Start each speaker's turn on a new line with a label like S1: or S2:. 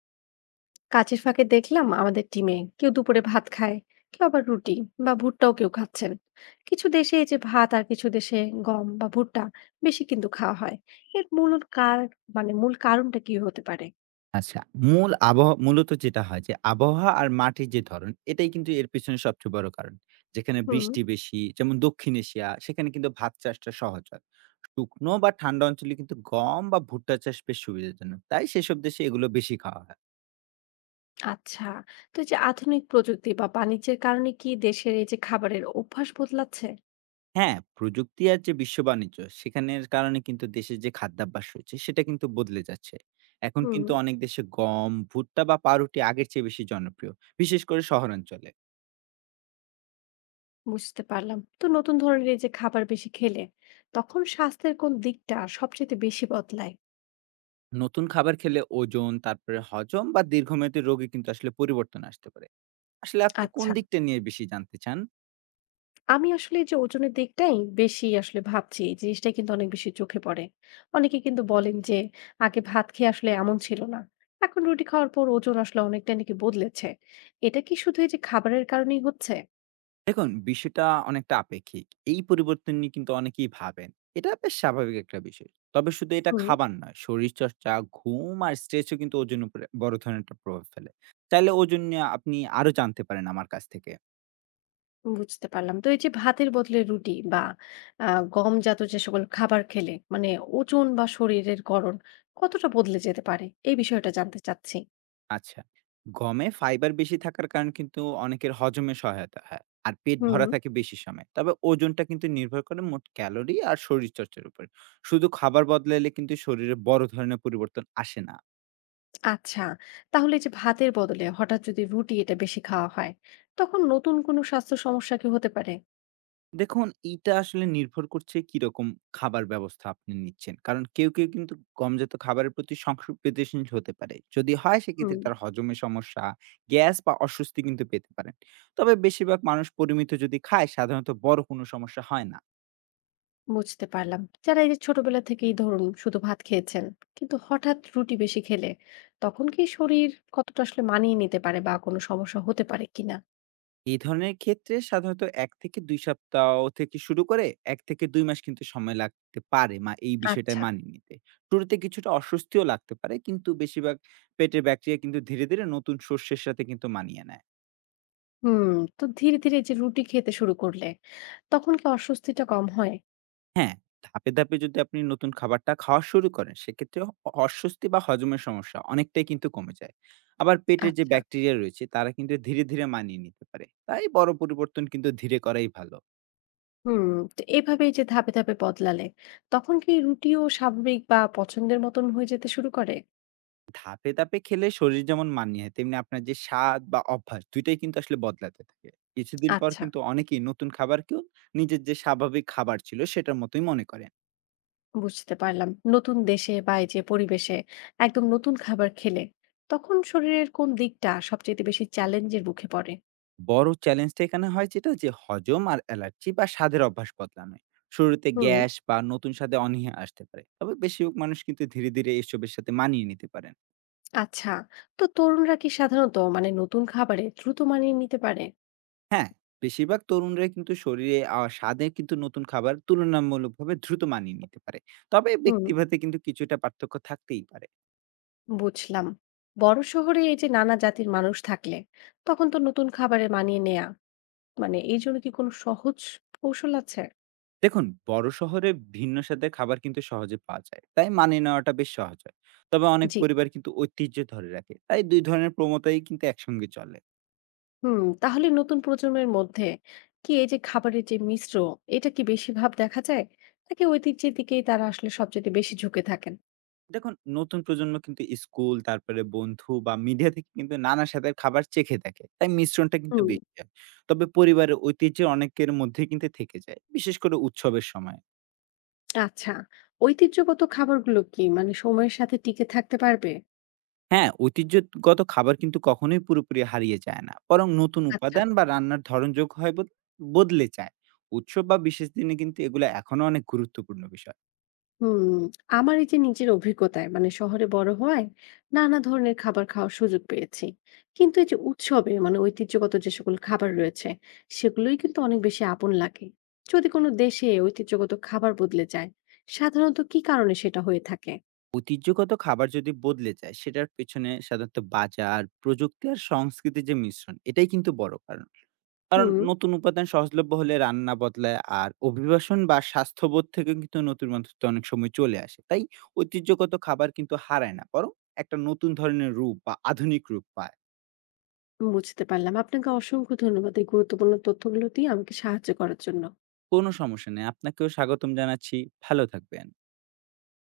S1: কাজের ফাঁকে দেখলাম আমাদের টিমে কেউ দুপুরে ভাত খায়, কেউ আবার রুটি বা ভুট্টাও কেউ খাচ্ছেন। কিছু দেশে এই যে ভাত আর কিছু দেশে গম বা ভুট্টা বেশি কিন্তু খাওয়া হয়। এর মূল কার মানে মূল কারণটা কি হতে পারে?
S2: আচ্ছা। মূল আবহাওয়া মূলত যেটা হয় যে আবহাওয়া আর মাটির যে ধরন এটাই কিন্তু এর পেছনে সবচেয়ে বড় কারণ। যেখানে
S1: হুম।
S2: বৃষ্টি বেশি যেমন দক্ষিণ এশিয়া সেখানে কিন্তু ভাত চাষটা সহজ হয়। শুকনো বা ঠান্ডা অঞ্চলে কিন্তু গম বা ভুট্টা চাষ বেশ সুবিধাজনক। তাই সেসব দেশে এগুলো বেশি খাওয়া হয়।
S1: আচ্ছা, তো এই যে আধুনিক প্রযুক্তি বা বাণিজ্যের কারণে কি দেশের এই যে খাবারের অভ্যাস বদলাচ্ছে?
S2: হ্যাঁ, প্রযুক্তি আর যে বিশ্ব বাণিজ্য সেখানের কারণে কিন্তু দেশের যে খাদ্যাভ্যাস রয়েছে সেটা কিন্তু বদলে যাচ্ছে। এখন
S1: হুম।
S2: কিন্তু অনেক দেশে গম, ভুট্টা বা পাউরুটি আগের চেয়ে বেশি জনপ্রিয়। বিশেষ করে শহরাঞ্চলে।
S1: বুঝতে পারলাম, তো নতুন ধরনের এই যে খাবার বেশি খেলে তখন স্বাস্থ্যের কোন দিকটা সবচেয়ে বেশি বদলায়?
S2: নতুন খাবার খেলে ওজন, তারপরে হজম বা দীর্ঘমেয়াদী রোগে কিন্তু আসলে পরিবর্তন আসতে পারে। আসলে আপনি কোন
S1: আচ্ছা,
S2: দিকটা নিয়ে বেশি জানতে চান?
S1: আমি আসলে এই যে ওজনের দিকটাই বেশি আসলে ভাবছি। এই জিনিসটা কিন্তু অনেক বেশি চোখে পড়ে। অনেকে কিন্তু বলেন যে, "আগে ভাত খেয়ে আসলে এমন ছিল না। এখন রুটি খাওয়ার পর ওজন আসলে অনেকটাই নাকি বদলেছে।" এটা কি শুধু এই যে খাবারের কারণেই হচ্ছে?
S2: দেখুন, বিষয়টা অনেকটা আপেক্ষিক। এই পরিবর্তন নিয়ে কিন্তু অনেকেই ভাবেন। এটা বেশ স্বাভাবিক একটা বিষয়। তবে শুধু এটা
S1: হুম,
S2: খাবার নয়, শরীরচর্চা, ঘুম আর স্ট্রেচও কিন্তু ওজনের উপরে বড় ধরনের একটা প্রভাব ফেলে। চাইলে ওজন নিয়ে আপনি আরো জানতে পারেন আমার কাছ থেকে।
S1: বুঝতে পারলাম। তো এই যে ভাতের বদলে রুটি বা আ গমজাত যে সকল খাবার খেলে মানে ওজন বা শরীরের গড়ন কতটা বদলে যেতে পারে? এই বিষয়টা জানতে চাচ্ছি।
S2: আচ্ছা। গমে ফাইবার বেশি থাকার কারণে কিন্তু অনেকের হজমে সহায়তা হয়। আর পেট
S1: হুম।
S2: ভরা থাকে বেশি সময়। তবে ওজনটা কিন্তু নির্ভর করে মোট ক্যালোরি আর শরীরচর্চার উপর। শুধু খাবার বদলাইলে কিন্তু শরীরে বড় ধরনের পরিবর্তন আসে না।
S1: আচ্ছা, তাহলে এই যে ভাতের বদলে হঠাৎ যদি রুটি এটা বেশি খাওয়া হয়, তখন নতুন কোনো স্বাস্থ্য সমস্যা কি হতে পারে?
S2: দেখুন এইটা আসলে নির্ভর করছে কিরকম খাবার ব্যবস্থা আপনি নিচ্ছেন। কারণ কেউ, কেউ কিন্তু গমজাত খাবারের প্রতি সংবেদনশীল হতে পারে। যদি হয়
S1: হুম।
S2: সেক্ষেত্রে তার হজমে সমস্যা, গ্যাস বা অস্বস্তি কিন্তু পেতে পারেন। তবে বেশিরভাগ মানুষ পরিমিত যদি খায় সাধারণত বড় কোনো সমস্যা হয় না।
S1: বুঝতে পারলাম, যারা এই যে ছোটবেলা থেকেই ধরুন শুধু ভাত খেয়েছেন কিন্তু হঠাৎ রুটি বেশি খেলে তখন কি শরীর কতটা আসলে মানিয়ে নিতে পারে বা কোনো সমস্যা হতে পারে কিনা?
S2: এই ধরনের ক্ষেত্রে সাধারণত ১ থেকে ২ সপ্তাহ থেকে শুরু করে ১ থেকে ২ মাস কিন্তু সময় লাগতে পারে এই বিষয়টা
S1: আচ্ছা।
S2: মানিয়ে নিতে। শুরুতে কিছুটা অস্বস্তিও লাগতে পারে কিন্তু বেশিরভাগ পেটের ব্যাকটেরিয়া কিন্তু ধীরে, ধীরে নতুন শস্যের সাথে কিন্তু মানিয়ে নেয়।
S1: হুম, তো ধীরে ধীরে এই যে রুটি খেতে শুরু করলে তখন কি অস্বস্তিটা কম হয়?
S2: হ্যাঁ, ধাপে, ধাপে যদি আপনি নতুন খাবারটা খাওয়া শুরু করেন সেক্ষেত্রে অস্বস্তি বা হজমের সমস্যা অনেকটাই কিন্তু কমে যায়। আবার পেটের যে
S1: আচ্ছা।
S2: ব্যাকটেরিয়া রয়েছে তারা কিন্তু ধীরে, ধীরে মানিয়ে নিতে পারে। তাই বড় পরিবর্তন কিন্তু ধীরে করাই ভালো।
S1: হুম, তো এভাবে এই যে ধাপে ধাপে বদলালে তখন কি রুটিও স্বাভাবিক বা পছন্দের মতন হয়ে যেতে শুরু করে?
S2: ধাপে, ধাপে খেলে শরীর যেমন মানিয়ে হয়, তেমনি আপনার যে স্বাদ বা অভ্যাস ২ টাই কিন্তু আসলে বদলাতে থাকে। কিছুদিন পর
S1: আচ্ছা,
S2: কিন্তু অনেকেই নতুন খাবারকেও নিজের যে স্বাভাবিক খাবার ছিল সেটার মতোই মনে করেন।
S1: বুঝতে পারলাম। নতুন দেশে বা এই যে পরিবেশে একদম নতুন খাবার খেলে তখন শরীরের কোন দিকটা সবচেয়ে বেশি চ্যালেঞ্জের মুখে পড়ে?
S2: বড় চ্যালেঞ্জটা এখানে হয় যেটা যে হজম আর অ্যালার্জি বা স্বাদের অভ্যাস বদলানোয়। শুরুতে
S1: হুম।
S2: গ্যাস বা নতুন স্বাদে অনীহা আসতে পারে। তবে বেশিরভাগ মানুষ কিন্তু ধীরে, ধীরে এসবের সাথে মানিয়ে নিতে পারেন।
S1: আচ্ছা, তো তরুণরা কি সাধারণত মানে নতুন খাবারে দ্রুত মানিয়ে নিতে পারে?
S2: হ্যাঁ, বেশিরভাগ তরুণরাই কিন্তু শরীরে স্বাদে কিন্তু নতুন খাবার তুলনামূলকভাবে দ্রুত মানিয়ে নিতে পারে। তবে
S1: হুম,
S2: ব্যক্তিভেদে কিন্তু কিছুটা পার্থক্য থাকতেই পারে।
S1: বুঝলাম। বড় শহরে এই যে নানা জাতির মানুষ থাকলে তখন তো নতুন খাবারে মানিয়ে নেয়া মানে এই জন্য কি কোনো সহজ কৌশল আছে?
S2: দেখুন, বড় শহরে ভিন্ন স্বাদের খাবার কিন্তু সহজে পাওয়া যায়। তাই মানিয়ে নেওয়াটা বেশ সহজ হয়। তবে অনেক
S1: জি।
S2: পরিবার কিন্তু ঐতিহ্য ধরে রাখে। তাই ২ ধরনের প্রবণতাই কিন্তু একসঙ্গে চলে।
S1: হুম, তাহলে নতুন প্রজন্মের মধ্যে কি এই যে খাবারের যে মিশ্র এটা কি বেশি ভাব দেখা যায়, নাকি ঐতিহ্যের দিকেই তারা আসলে সবচেয়ে বেশি ঝুঁকে থাকেন?
S2: দেখুন, নতুন প্রজন্ম কিন্তু স্কুল, তারপরে বন্ধু বা মিডিয়া থেকে কিন্তু নানা স্বাদের খাবার চেখে দেখে। তাই মিশ্রণটা কিন্তু
S1: হুম।
S2: বেশি হয়। তবে পরিবারের ঐতিহ্যের অনেকের মধ্যে কিন্তু থেকে যায়, বিশেষ করে উৎসবের সময়।
S1: আচ্ছা, ঐতিহ্যগত খাবারগুলো কি মানে সময়ের সাথে টিকে থাকতে পারবে?
S2: হ্যাঁ, ঐতিহ্যগত খাবার কিন্তু কখনোই পুরোপুরি হারিয়ে যায় না। বরং নতুন
S1: আচ্ছা।
S2: উপাদান বা রান্নার ধরন যোগ হয় বদলে যায়। উৎসব বা বিশেষ দিনে কিন্তু এগুলো এখনো অনেক গুরুত্বপূর্ণ বিষয়।
S1: হুম, আমার এই যে নিজের অভিজ্ঞতায় মানে শহরে বড় হওয়ায় নানা ধরনের খাবার খাওয়ার সুযোগ পেয়েছি, কিন্তু এই যে উৎসবে মানে ঐতিহ্যগত যে সকল খাবার রয়েছে সেগুলোই কিন্তু অনেক বেশি আপন লাগে। যদি কোনো দেশে ঐতিহ্যগত খাবার বদলে যায়, সাধারণত কি কারণে সেটা হয়ে থাকে?
S2: ঐতিহ্যগত খাবার যদি বদলে যায়, সেটার পেছনে সাধারণত বাজার, প্রযুক্তি আর সংস্কৃতির যে মিশ্রণ, এটাই কিন্তু বড় কারণ। কারণ
S1: হুম,
S2: নতুন উপাদান সহজলভ্য হলে রান্না বদলায় আর অভিবাসন বা স্বাস্থ্যবোধ থেকে কিন্তু নতুন মানুষত্ব অনেক সময় চলে আসে। তাই ঐতিহ্যগত খাবার কিন্তু হারায় না, বরং একটা নতুন ধরনের রূপ বা আধুনিক রূপ পায়।
S1: বুঝতে পারলাম। আপনাকে অসংখ্য ধন্যবাদ এই গুরুত্বপূর্ণ তথ্যগুলো দিয়ে আমাকে সাহায্য করার জন্য।
S2: কোনো সমস্যা নেই। আপনাকেও স্বাগতম জানাচ্ছি। ভালো থাকবেন।